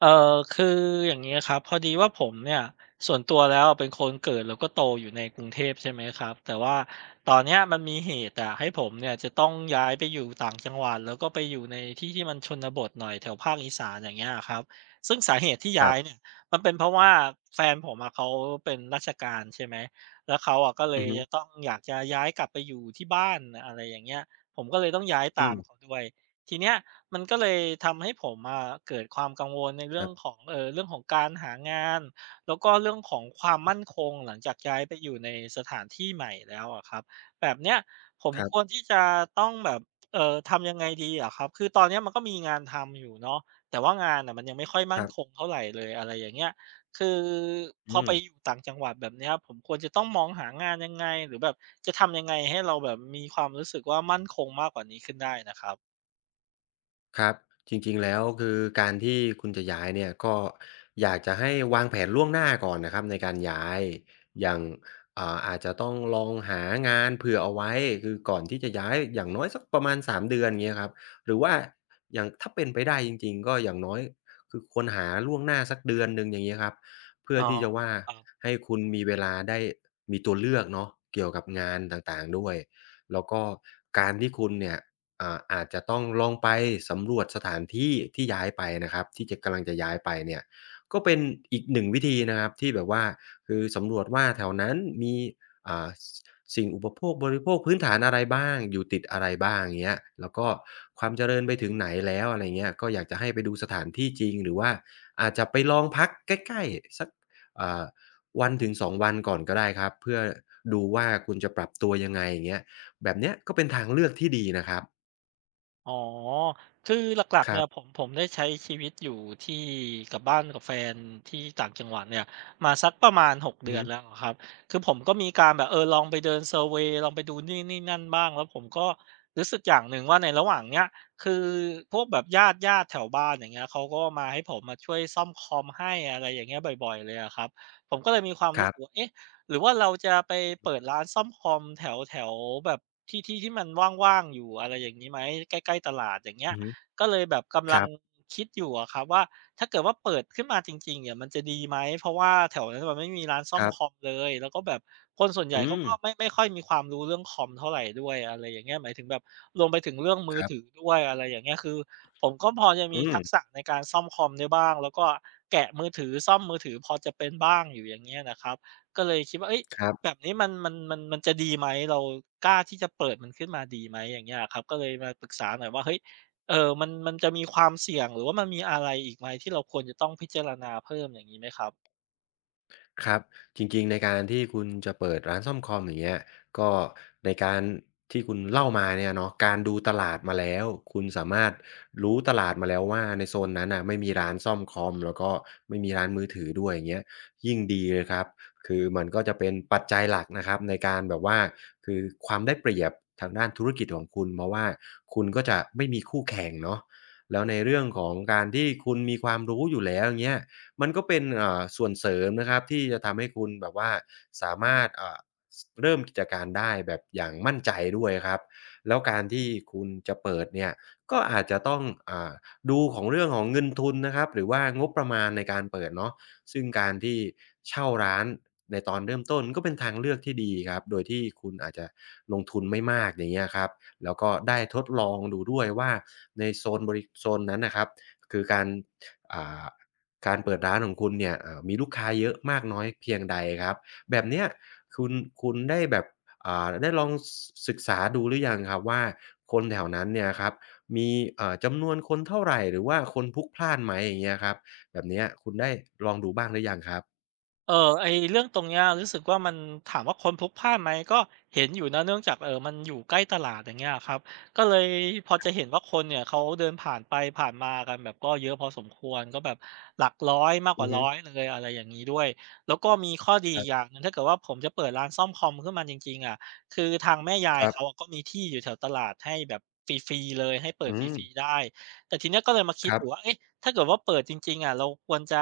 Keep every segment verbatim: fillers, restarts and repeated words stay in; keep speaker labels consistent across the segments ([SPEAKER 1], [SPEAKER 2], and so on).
[SPEAKER 1] เออคืออย่างนี้ครับพอดีว่าผมเนี่ยส่วนตัวแล้วเป็นคนเกิดแล้วก็โตอยู่ในกรุงเทพใช่ไหมครับแต่ว่าตอนเนี้ยมันมีเหตุอะให้ผมเนี่ยจะต้องย้ายไปอยู่ต่างจังหวัดแล้วก็ไปอยู่ในที่ที่มันชนบทหน่อยแถวภาคอีสานอย่างเงี้ยครับซึ่งสาเหตุที่
[SPEAKER 2] ค
[SPEAKER 1] ย้า
[SPEAKER 2] รั
[SPEAKER 1] ย
[SPEAKER 2] บ
[SPEAKER 1] เนี่ยมันเป็นเพราะว่าแฟนผมอะเขาเป็นราชการใช่ไหมแล้วเขาอะก็เล
[SPEAKER 2] อื
[SPEAKER 1] ย
[SPEAKER 2] อฮึ
[SPEAKER 1] จะต้องอยากจะย้ายกลับไปอยู่ที่บ้านอะไรอย่างเงี้ยผมก็เลยต้องย้าย
[SPEAKER 2] อื
[SPEAKER 1] ตาม
[SPEAKER 2] ม
[SPEAKER 1] เขาด้วยทีเนี้ย มันก็เลยทำให้ผมอะเกิดความกังวลใน
[SPEAKER 2] ค
[SPEAKER 1] เรื่อ
[SPEAKER 2] รั
[SPEAKER 1] ง
[SPEAKER 2] บ
[SPEAKER 1] ของเอ่อเรื่องของการหางานแล้วก็เรื่องของความมั่นคงหลังจากย้ายไปอยู่ในสถานที่ใหม่แล้วอะครับแบบเนี้ยผม
[SPEAKER 2] ครั
[SPEAKER 1] ควร
[SPEAKER 2] บ
[SPEAKER 1] ที่จะต้องแบบเอ่อทำยังไงดีเหรอครับคือตอนเนี้ยมันก็มีงานทำอยู่เนาะแต่ว่างานน่ะมันยังไม่ค่อย
[SPEAKER 2] ค
[SPEAKER 1] มั่น
[SPEAKER 2] รับ
[SPEAKER 1] คงเท่าไรเลยอะไรอย่างเงี้ยคือพอ
[SPEAKER 2] อื
[SPEAKER 1] ไป
[SPEAKER 2] ม
[SPEAKER 1] อยู่ต่างจังหวัดแบบเนี้ยผมควรจะต้องมองหางานยังไงหรือแบบจะทำยังไงให้เราแบบมีความรู้สึกว่ามั่นคงมากกว่านี้ขึ้นได้นะครับ
[SPEAKER 2] ครับจริงๆแล้วคือการที่คุณจะย้ายเนี่ยก็อยากจะให้วางแผนล่วงหน้าก่อนนะครับในการย้ายอย่างอ่าอาจจะต้องลองหางานเผื่อเอาไว้คือก่อนที่จะย้ายอย่างน้อยสักประมาณสามเดือนเงี้ยครับหรือว่าอย่างถ้าเป็นไปได้จริงๆก็อย่างน้อยคือควรหาล่วงหน้าสักเดือนหนึ่งอย่างงี้ครับเพื่อ
[SPEAKER 1] อ๋อ
[SPEAKER 2] ที่จะว่า
[SPEAKER 1] ครับ
[SPEAKER 2] ให้คุณมีเวลาได้มีตัวเลือกเนาะเกี่ยวกับงานต่างๆด้วยแล้วก็การที่คุณเนี่ย อ่าอาจจะต้องลองไปสำรวจสถานที่ที่ย้ายไปนะครับที่จะกำลังจะย้ายไปเนี่ยก็เป็นอีกหนึ่งวิธีนะครับที่แบบว่าคือสำรวจว่าแถวนั้นมีอ่าสสิ่งอุปโภคบริโภคพื้นฐานอะไรบ้างอยู่ติดอะไรบ้างเงี้ยแล้วก็ความเจริญไปถึงไหนแล้วอะไรเงี้ยก็อยากจะให้ไปดูสถานที่จริงหรือว่าอาจจะไปลองพักใกล้ๆสักอ่าวันถึงสองวันก่อนก็ได้ครับเพื่อดูว่าคุณจะปรับตัวยังไงอย่างเงี้ยแบบเนี้ยก็เป็นทางเลือกที่ดีนะครับ
[SPEAKER 1] อ๋อ คือหลัก
[SPEAKER 2] ค
[SPEAKER 1] ๆเนี่
[SPEAKER 2] รั
[SPEAKER 1] ยผ
[SPEAKER 2] บ
[SPEAKER 1] มผมได้ใช้ชีวิตอยู่ที่กับบ้านกับแฟนที่ต่างจังหวัดเนี่ยมาสักประมาณหก
[SPEAKER 2] อือ
[SPEAKER 1] เดือ
[SPEAKER 2] ฮึ
[SPEAKER 1] นแล้วอะครับ คือผมก็มีการแบบเออลองไปเดินเซอร์เวย์ลองไปดูนี่นี่นั่นบ้างแล้วผมก็รู้สึกอย่างหนึ่งว่าในระหว่างเนี้ยคือพวกแบบญาติๆแถวบ้านอย่างเงี้ยเขาก็มาให้ผมมาช่วยซ่อมคอมให้อะไรอย่างเงี้ยบ่อยๆเลยอะครับผมก็เลยมีความ
[SPEAKER 2] ค
[SPEAKER 1] รู้
[SPEAKER 2] รั
[SPEAKER 1] สึก
[SPEAKER 2] บ
[SPEAKER 1] ว่าเอ๊ะ หรือว่าเราจะไปเปิดร้านซ่อมคอมแถวแถวแบบที่ที่ที่มันว่างๆอยู่อะไรอย่างนี้ไหมใกล้ๆตลาดอย่างเงี้ย
[SPEAKER 2] อือฮึ
[SPEAKER 1] ก็เลยแบบกำ
[SPEAKER 2] ค
[SPEAKER 1] ลั
[SPEAKER 2] รั
[SPEAKER 1] ง
[SPEAKER 2] บ
[SPEAKER 1] คิดอยู่อะครับว่าถ้าเกิดว่าเปิดขึ้นมาจริงๆเนี่ยมันจะดีไหมเพราะว่าแถวนั้นมันไม่มีร้านซ่อ
[SPEAKER 2] ค
[SPEAKER 1] ม
[SPEAKER 2] รั
[SPEAKER 1] คอ
[SPEAKER 2] บ
[SPEAKER 1] มเลยแล้วก็แบบคนส่วนใหญ่
[SPEAKER 2] อื
[SPEAKER 1] เขา
[SPEAKER 2] ม
[SPEAKER 1] ก็ไม่ไม่ค่อยมีความรู้เรื่องคอมเท่าไรด้วยอะไรอย่างเงี้ยหมายถึงแบบรวมไปถึงเรื่องมื
[SPEAKER 2] ค
[SPEAKER 1] อ
[SPEAKER 2] รั
[SPEAKER 1] ถือ
[SPEAKER 2] บ
[SPEAKER 1] ด้วยอะไรอย่างเงี้ยคือผมก็พอจะ
[SPEAKER 2] อื
[SPEAKER 1] มีทั
[SPEAKER 2] ม
[SPEAKER 1] กษะในการซ่อมคอมได้บ้างแล้วก็แกะมือถือซ่อมมือถือพอจะเป็นบ้างอยู่อย่างเงี้ยนะครับ ก็เลยคิดว่าเฮ้ย
[SPEAKER 2] ครั
[SPEAKER 1] แบ
[SPEAKER 2] บ
[SPEAKER 1] บนี้มันมันมันมันจะดีไหม เรากล้าที่จะเปิดมันขึ้นมาดีไหม อย่างเงี้ยอะครับ ก็เลยมาปรึกษาหน่อยว่าเฮ้ยเอ่อมันมันจะมีความเสี่ยงหรือว่ามันมีอะไรอีกไหมที่เราควรจะต้องพิจารณาเพิ่มอย่างงี้ไหมครับ
[SPEAKER 2] ครับจริงๆในการที่คุณจะเปิดร้านซ่อมคอมอย่างเงี้ยก็ในการที่คุณเล่ามาเนี่ยเนาะการดูตลาดมาแล้วคุณสามารถรู้ตลาดมาแล้วว่าในโซนนั้นน่ะไม่มีร้านซ่อมคอมแล้วก็ไม่มีร้านมือถือด้วยอย่างเงี้ยยิ่งดีเลยครับคือมันก็จะเป็นปัจจัยหลักนะครับในการแบบว่าคือความได้เปรียบทางด้านธุรกิจของคุณเพราะว่าคุณก็จะไม่มีคู่แข่งเนาะแล้วในเรื่องของการที่คุณมีความรู้อยู่แล้วอย่างเงี้ย มันก็เป็นเอ่อส่วนเสริมนะครับที่จะทำให้คุณแบบว่าสามารถเอ่อเริ่มกิจการได้แบบอย่างมั่นใจด้วยครับแล้วการที่คุณจะเปิดเนี่ยก็อาจจะต้องอาดูของเรื่องของเงินทุนนะครับหรือว่างบประมาณในการเปิดเนาะซึ่งการที่เช่าร้านในตอนเริ่มต้นก็เป็นทางเลือกที่ดีครับโดยที่คุณอาจจะลงทุนไม่มากอย่างเงี้ยครับแล้วก็ได้ทดลองดูด้วยว่าในโซนบริโซนนั้นนะครับคือการอ่า การเปิดร้านของคุณเนี่ยอ่ามีลูกค้าเยอะมากน้อยเพียงใดครับแบบเนี้ยคุณคุณได้แบบอ่าได้ลองศศึกษาดูหรือยังครับว่าคนแถวนั้นเนี่ยครับมีเอ่อจำนวนคนเท่าไรหรือว่าคนพลุกพล่านไหมอย่างเงี้ยครับแบบเนี้ยคุณได้ลองดูบ้างหรือยังครับ
[SPEAKER 1] เออไอเรื่องตรงเนี้ยรู้สึกว่ามันถามว่าคนพลุกพล่านไหมก็เห็นอยู่นะเนื่องจากเออมันอยู่ใกล้ตลาดอย่างเงี้ยครับก็เลยพอจะเห็นว่าคนเนี่ยเขาเดินผ่านไปผ่านมากันแบบก็เยอะพอสมควรก็แบบหลักร้อยมากก
[SPEAKER 2] อื
[SPEAKER 1] ว่า
[SPEAKER 2] อฮึ
[SPEAKER 1] ร้อยเลยอะไรอย่างนี้ด้วยแล้วก็มีข้อดี
[SPEAKER 2] ค
[SPEAKER 1] อี
[SPEAKER 2] รั
[SPEAKER 1] กอ
[SPEAKER 2] บ
[SPEAKER 1] ย่างหนึงถ้าเกิดว่าผมจะเปิดร้านซ่อมคอมขึ้นมาจริงๆอะคือทางแม่ยา
[SPEAKER 2] ค
[SPEAKER 1] ย
[SPEAKER 2] รับ
[SPEAKER 1] เขาอะก็มีที่อยู่แถวตลาดให้แบบฟรีๆเลยให้เปิด
[SPEAKER 2] อื
[SPEAKER 1] ฟ
[SPEAKER 2] ม
[SPEAKER 1] รีๆได้แต่ทีเนี้ยก็เลยมาคิ
[SPEAKER 2] ค
[SPEAKER 1] ด
[SPEAKER 2] รั
[SPEAKER 1] อ
[SPEAKER 2] บ
[SPEAKER 1] ยู่ว่าเอ๊ะ ถ้าเกิดว่าเปิดจริงๆอะเราควรจะ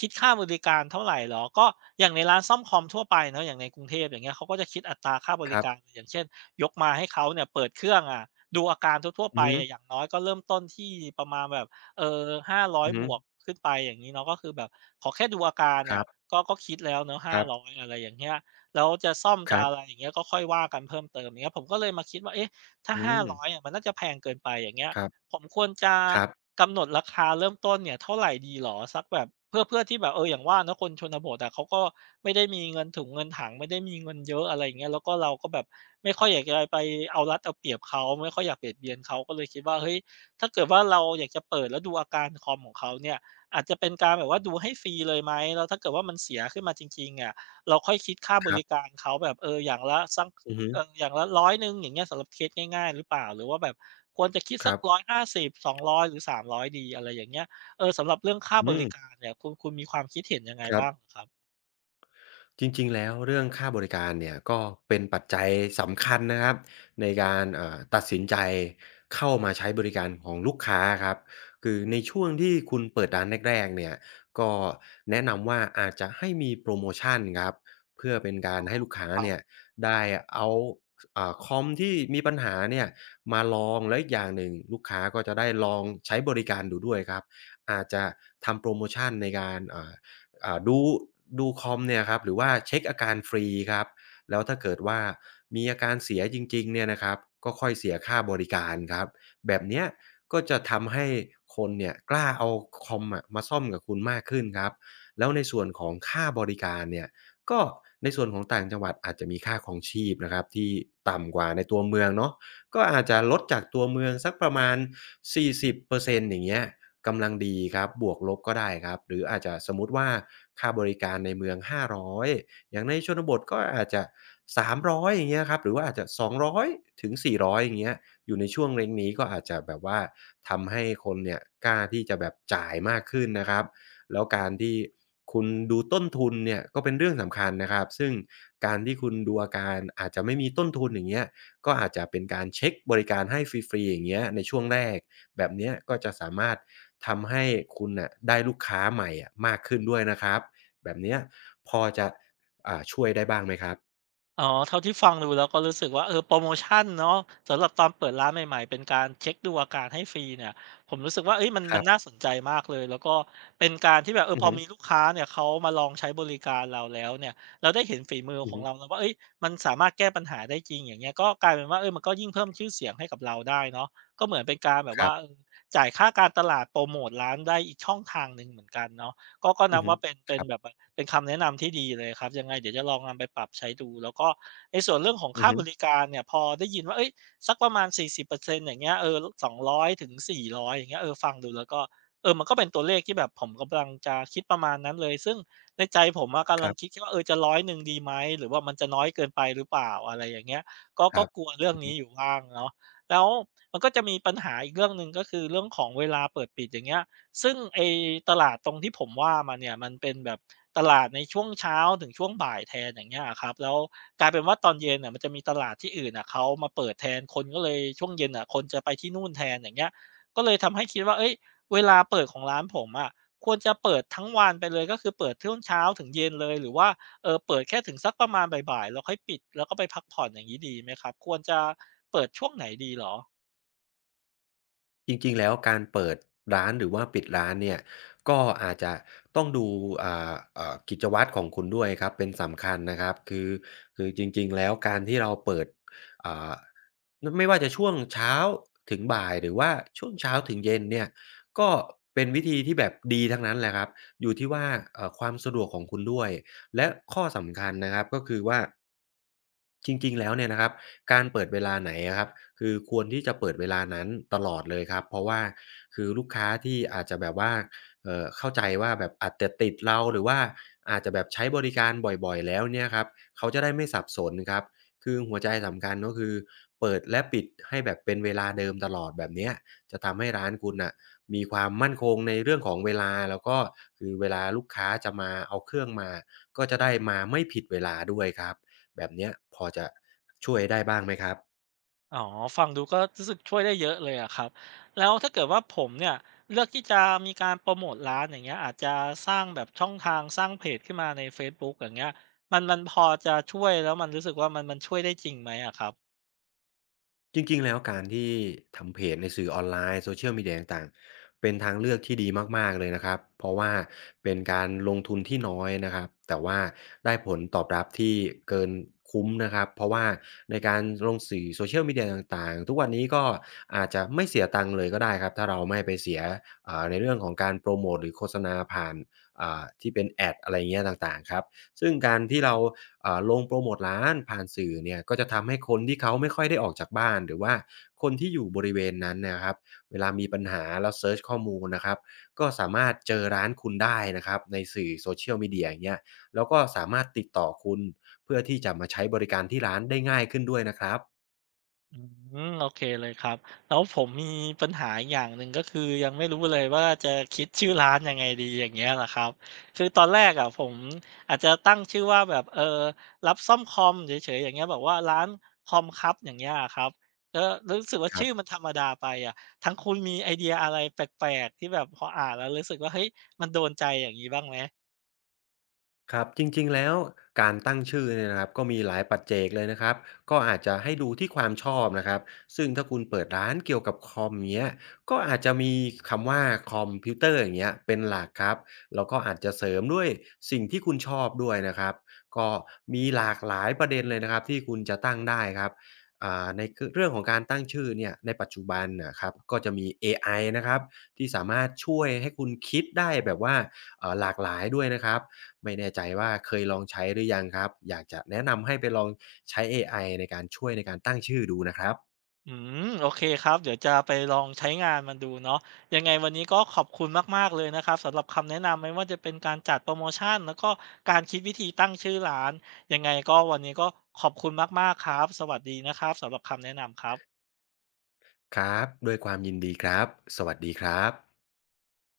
[SPEAKER 1] คิดค่าบริการเท่าไรเหรอ ก็อย่างในร้านซ่อมคอมทั่วไปเนาะอย่างในกรุงเทพอย่างเงี้ยเขาก็จะคิดอัตราค่าบ
[SPEAKER 2] ค
[SPEAKER 1] ริ
[SPEAKER 2] รั
[SPEAKER 1] การ
[SPEAKER 2] บ
[SPEAKER 1] อย่างเช่นยกมาให้เขาเนี่ยเปิดเครื่องอะดูอาการทั่วๆ
[SPEAKER 2] อื
[SPEAKER 1] ไป
[SPEAKER 2] อฮึ
[SPEAKER 1] อะอย่างน้อยก็เริ่มต้นที่ประมาณแบบเอ่อห้าร้อ
[SPEAKER 2] อื
[SPEAKER 1] ย
[SPEAKER 2] อฮึ
[SPEAKER 1] บวกขึ้นไปอย่างงี้เนาะก็คือแบบขอแค่ดูอาการ
[SPEAKER 2] ค
[SPEAKER 1] เนี่
[SPEAKER 2] รั
[SPEAKER 1] ย
[SPEAKER 2] บ
[SPEAKER 1] ก็ก็คิดแล้วเนาะ
[SPEAKER 2] ค
[SPEAKER 1] ห้า
[SPEAKER 2] รับ
[SPEAKER 1] ร้อยอะไรอย่างเงี้ยแล้วจะซ่อม
[SPEAKER 2] ค
[SPEAKER 1] จะ
[SPEAKER 2] รั
[SPEAKER 1] อะไร
[SPEAKER 2] บ
[SPEAKER 1] อย่างเงี้ยก็ค่อยว่ากันเพิ่มเติมอย่างเงี้ยผมก็เลยมาคิดว่าเอ๊ะถ้า
[SPEAKER 2] อืม
[SPEAKER 1] ห้าร้อยอยอะมันน่าจะแพงเกินไปอย่างเงี้ย
[SPEAKER 2] ครับ
[SPEAKER 1] ผมควรจะ
[SPEAKER 2] ครับ
[SPEAKER 1] กำหนดราคาเริ่มต้นเนี่ยเท่าไรดีเหรอสักแบบเพื่อเพื่อที่แบบเอออย่างว่าเนาะคนชนบทอะเขาก็ไม่ได้มีเงินถุงเงินถังไม่ได้มีเงินเยอะอะไรอย่างเงี้ยแล้วก็เราก็แบบไม่ค่อยอยากจะไปเอารัดเอาเปรียบเขาไม่ค่อยอยากเบียดเบียนเขาก็เลยคิดว่าเฮ้ยถ้าเกิดว่าเราอยากจะเปิดแล้วดูอาการคอมของเขาเนี่ยอาจจะเป็นการแบบว่าดูให้ฟรีเลยไหมแล้วถ้าเกิดว่ามันเสียขึ้นมาจริงๆอะเราค่อยคิดค่าบ
[SPEAKER 2] ครั
[SPEAKER 1] ริ
[SPEAKER 2] บ
[SPEAKER 1] การเขาแบบเอออย่างละสัก
[SPEAKER 2] อือฮึ
[SPEAKER 1] เอ่ออย่างละร้อยหนึ่งอย่างเงี้ยสำหรับเคสง่ายๆหรือเปล่าหรือว่าแบบควรจะคิด
[SPEAKER 2] ค
[SPEAKER 1] สัก
[SPEAKER 2] รับ
[SPEAKER 1] หนึ่งร้อยห้าสิบ สองร้อยหาสิบสองรอยหรือสามร้อยดีอะไรอย่างเงี้ยเออสำหรับเรื่องค่า
[SPEAKER 2] อื
[SPEAKER 1] บ
[SPEAKER 2] ม
[SPEAKER 1] ริการเนี่ยคุณคุณมีความคิดเห็นยังไง
[SPEAKER 2] ครับ
[SPEAKER 1] บ้างครับ
[SPEAKER 2] จริงๆแล้วเรื่องค่าบริการเนี่ยก็เป็นปัจจัยสำคัญนะครับในการอ่าตัดสินใจเข้ามาใช้บริการของลูกค้าครับคือในช่วงที่คุณเปิดร้านแรกๆเนี่ยก็แนะนำว่าอาจจะให้มีโพรโมชันครับเพื่อเป็นกา
[SPEAKER 1] อ๋
[SPEAKER 2] ร
[SPEAKER 1] อ
[SPEAKER 2] ให้ลูกค้า
[SPEAKER 1] ครับ
[SPEAKER 2] เนี่ยได้เอาสอ่าคอมที่มีปัญหาเนี่ยมาลองและอีกอย่างหนึ่งลูกค้าก็จะได้ลองใช้บริการดูด้วยครับอาจจะทำโพรโมชันในการอ่า อ่าดูดูคอมเนี่ยครับหรือว่าเช็กอาการฟรีครับแล้วถ้าเกิดว่ามีอาการเสียจริงๆเนี่ยนะครับก็ค่อยเสียค่าบริการครับแบบเนี้ยก็จะทำให้คนเนี่ยกล้าเอาคอมอะมาซ่อมกับคุณมากขึ้นครับแล้วในส่วนของค่าบริการเนี่ยก็ในส่วนของต่างจังหวัดอาจจะมีค่าครองชีพนะครับที่ต่ำกว่าในตัวเมืองเนาะ ก็อาจจะลดจากตัวเมืองสักประมาณ สี่สิบเปอร์เซ็นต์อร์เซ็นต์อย่างเงี้ยกำลังดีครับบวกลบก็ได้ครับหรืออาจจะสมมุติว่าค่าบริการในเมืองห้าร้อยอยอย่างในชนบทก็อาจจะ สามร้อยอยอย่างเงี้ยครับหรือว่าอาจจะ สองร้อยถึงสี่ร้อยองร้อยถึงสี่ร้อยอย่างเงี้ย อยู่ในช่วงเร็งนี้ก็อาจจะแบบว่าทำให้คนเนี่ยกล้าที่จะแบบจ่ายมากขึ้นนะครับ แล้วการที่คุณดูต้นทุนเนี่ยก็เป็นเรื่องสำคัญนะครับซึ่งการที่คุณดูอาการอาจจะไม่มีต้นทุนอย่างเงี้ยก็อาจจะเป็นการเช็กบริการให้ฟรีๆอย่างเงี้ยในช่วงแรกแบบเนี้ยก็จะสามารถทำให้คุณน่ะได้ลูกค้าใหม่อะมากขึ้นด้วยนะครับแบบเนี้ยพอจะอ่าช่วยได้บ้างไหมครับ
[SPEAKER 1] อ๋อเท่าที่ฟังดูแล้วก็รู้สึกว่าเออโพรโมชันเนาะสำหรับตอนเปิดร้านใหม่ๆเป็นการเช็กดูอาการให้ฟรีเนี่ยผมรู้สึกว่าเฮ้ยมัน
[SPEAKER 2] ค
[SPEAKER 1] มั
[SPEAKER 2] รั
[SPEAKER 1] นน่า
[SPEAKER 2] บ
[SPEAKER 1] สนใจมากเลยแล้วก็เป็นการที่แบบเออ
[SPEAKER 2] อือ
[SPEAKER 1] พอ
[SPEAKER 2] ฮึ
[SPEAKER 1] มีลูกค้าเนี่ยเขามาลองใช้บริการเราแล้วเนี่ยเราได้เห็นฝีมือของเราแล้วว่าเฮ้ยมันสามารถแก้ปัญหาได้จริงอย่างเงี้ยก็กลายเป็นว่าเออมันก็ยิ่งเพิ่มชื่อเสียงให้กับเราได้เนาะก็เหมือนเป็นการแบบ
[SPEAKER 2] ครั
[SPEAKER 1] ว่าเอ
[SPEAKER 2] บ
[SPEAKER 1] อจ่ายค่าการตลาดโพรโมตร้านได้อีกช่องทางหนึ่งเหมือนกันเนาะก็ก็
[SPEAKER 2] อื
[SPEAKER 1] นั
[SPEAKER 2] อ
[SPEAKER 1] บ
[SPEAKER 2] ฮึ
[SPEAKER 1] ว่าเป็นเป็
[SPEAKER 2] ค
[SPEAKER 1] น
[SPEAKER 2] รับ
[SPEAKER 1] แบบ เป็นคำแนะนำที่ดีเลยครับยังไงเดี๋ยวจะลองนำไปปรับใช้ดูแล้วก็ในส่วนเรื่องของ
[SPEAKER 2] อือ
[SPEAKER 1] ค่า
[SPEAKER 2] ฮึ
[SPEAKER 1] บริการเนี่ยพอได้ยินว่าเฮ้ยสักประมาณสี่สิบเปอร์เซ็นต์อร์เซ็นต์อย่างเงี้ยเออสองร้อยถึงสี่ร้อยองร้อยถึงสี่ร้อยอย่างเงี้ยเออฟังดูแล้วก็เออมันก็เป็นตัวเลขที่แบบผมกำลังจะคิดประมาณนั้นเลยซึ่งในใจผมอะ
[SPEAKER 2] ค
[SPEAKER 1] กำลั
[SPEAKER 2] รั
[SPEAKER 1] ง
[SPEAKER 2] บอือ
[SPEAKER 1] คิ
[SPEAKER 2] ฮึ
[SPEAKER 1] ด
[SPEAKER 2] ครับ
[SPEAKER 1] แค่ว่าเออจะร้อยหนึ่งดีไหมหรือว่ามันจะน้อยเกินไปหรือเปล่าอะไรอย่างเงี้ยก็
[SPEAKER 2] ค
[SPEAKER 1] ก็
[SPEAKER 2] รับ
[SPEAKER 1] กลัวเรื่อง
[SPEAKER 2] อือฮึ
[SPEAKER 1] นี้อยู่บ้างเนาะแล้วมันก็จะมีปัญหาอีกเรื่องหนึ่งก็คือเรื่องของเวลาเปิดปิดอย่างเงี้ย ซึ่งไอ้ตลาดตรงที่ผมว่ามาเนี่ยมันเป็นแบบตลาดในช่วงเช้าถึงช่วงบ่ายแทนอย่างเงี้ยอะครับแล้วกลายเป็นว่าตอนเย็นน่ะมันจะมีตลาดที่อื่นน่ะเขามาเปิดแทนคนก็เลยช่วงเย็นน่ะคนจะไปที่นู่นแทนอย่างเงี้ยก็เลยทำให้คิดว่าเฮ้ยเวลาเปิดของร้านผมอะควรจะเปิดทั้งวันไปเลยก็คือเปิดช่วงเช้าถึงเย็นเลยหรือว่าเอ่อเปิดแค่ถึงสักประมาณบ่ายๆแล้วค่อยปิดแล้วก็ไปพักผ่อนอย่างงี้ดีไหมครับควรจะเปิดช่วงไหนดีเหรอ
[SPEAKER 2] จริงๆแล้วการเปิดร้านหรือว่าปิดร้านเนี่ยก็อาจจะต้องดูอ่าเอ่อกิจวัตรของคุณด้วยครับเป็นสำคัญนะครับคือคือจริงๆแล้วการที่เราเปิดอ่านไม่ว่าจะช่วงเช้าถึงบ่ายหรือว่าช่วงเช้าถึงเย็นเนี่ยก็เป็นวิธีที่แบบดีทั้งนั้นแหละครับอยู่ที่ว่าเอ่อความสะดวกของคุณด้วยและข้อสำคัญนะครับก็คือว่าจริงๆแล้วเนี่ยนะครับ การเปิดเวลาไหนอะครับคือควรที่จะเปิดเวลานั้นตลอดเลยครับเพราะว่าคือลูกค้าที่อาจจะแบบว่าเอ่อเข้าใจว่าแบบอาจจะติดเราหรือว่าอาจจะแบบใช้บริการบ่อยๆแล้วเนี่ยครับเขาจะได้ไม่สับสนครับคือหัวใจสำคัญก็คือเปิดและปิดให้แบบเป็นเวลาเดิมตลอดแบบเนี้ยจะทำให้ร้านคุณน่ะมีความมั่นคงในเรื่องของเวลาแล้วก็คือเวลาลูกค้าจะมาเอาเครื่องมาก็จะได้มาไม่ผิดเวลาด้วยครับ แบบเนี้ยพอจะช่วยได้บ้างไหมครับ
[SPEAKER 1] อ๋อฟังดูก็รู้สึกช่วยได้เยอะเลยอะครับแล้วถ้าเกิดว่าผมเนี่ยเลือกที่จะมีการโปรโมทร้านอย่างเงี้ยอาจจะสร้างแบบช่องทางสร้างเพจขึ้นมาใน Facebook อย่างเงี้ยมันมันพอจะช่วยแล้วมันรู้สึกว่ามันมันช่วยได้จริงไหมอะครับ
[SPEAKER 2] จริงๆแล้วการที่ทำเพจในสื่อออนไลน์ Social Media ต่างๆเป็นทางเลือกที่ดีมากๆเลยนะครับเพราะว่าเป็นการลงทุนที่น้อยนะครับแต่ว่าได้ผลตอบรับที่เกินคุ้มนะครับเพราะว่าในการลงสื่อ Social Media ต่างๆทุกวันนี้ก็อาจจะไม่เสียตังค์เลยก็ได้ครับถ้าเราไม่ไปเสียอ่าในเรื่องของการโพรโมตหรือโฆษณาผ่านอ่าที่เป็นแอดอะไรเงี้ยต่างๆครับซึ่งการที่เรา อ่าลงโปรโมตร้านผ่านสื่อเนี่ยก็จะทำให้คนที่เขาไม่ค่อยได้ออกจากบ้านหรือว่าคนที่อยู่บริเวณนั้นเนะครับเวลามีปัญหาแล้วเซิร์ชข้อมูลนะครับก็สามารถเจอร้านคุณได้นะครับในสื่อ Social Media อย่างเงี้ยแล้วก็สามารถติดต่อคุณเพื่อที่จะมาใช้บริการที่ร้านได้ง่ายขึ้นด้วยนะครับ
[SPEAKER 1] อืมโอเคเลยครับแล้วผมมีปัญหาอีกอย่างหนึ่งก็คือยังไม่รู้เลยว่าจะคิดชื่อร้านยังไงดีอย่างเงี้ยเหรอครับคือตอนแรกอะผมอาจจะตั้งชื่อว่าแบบเออรับซ่อมคอมเฉยๆอย่างเงี้ยแบบว่าร้านคอมครับอย่างเงี้ยครับก็รู้สึกว่า
[SPEAKER 2] ครั
[SPEAKER 1] ชื่อ
[SPEAKER 2] บ
[SPEAKER 1] มันธรรมดาไปอะท้งคุณมีไอเดียอะไรแปลกๆที่แบบพออ่านแล้วรู้สึกว่าเฮ้ยมันโดนใจอย่างนี้บ้างไหม
[SPEAKER 2] ครับจริงๆแล้วการตั้งชื่อเนี่ยนะครับก็มีหลายปัจเจกเลยนะครับก็อาจจะให้ดูที่ความชอบนะครับซึ่งถ้าคุณเปิดร้านเกี่ยวกับคอมเงี้ยก็อาจจะมีคำว่าคอมพิวเตอร์อย่างเงี้ยเป็นหลักครับแล้วก็อาจจะเสริมด้วยสิ่งที่คุณชอบด้วยนะครับก็มีหลากหลายประเด็นเลยนะครับที่คุณจะตั้งได้ครับอ่าในเรื่องของการตั้งชื่อเนี่ยในปัจจุบันนะครับก็จะมีเอไอนะครับที่สามารถช่วยให้คุณคิดได้แบบว่าเอ่อหลากหลายด้วยนะครับ ไม่แน่ใจว่าเคยลองใช้หรือยังครับ อยากจะแนะนำให้ไปลองใช้เอไอในการช่วยในการตั้งชื่อดูนะครับ
[SPEAKER 1] อืมโอเคครับเดี๋ยวจะไปลองใช้งานมันดูเนาะยังไงวันนี้ก็ขอบคุณมากๆเลยนะครับสำหรับคำแนะนำไม่ว่าจะเป็นการจัดโปรโมชันแล้วก็การคิดวิธีตั้งชื่อร้านยังไงก็วันนี้ก็ขอบคุณมากๆครับสวัสดีนะครับสำหรับคำแนะนำครับ
[SPEAKER 2] ครับด้วยความยินดีครับ สวัสดีครับ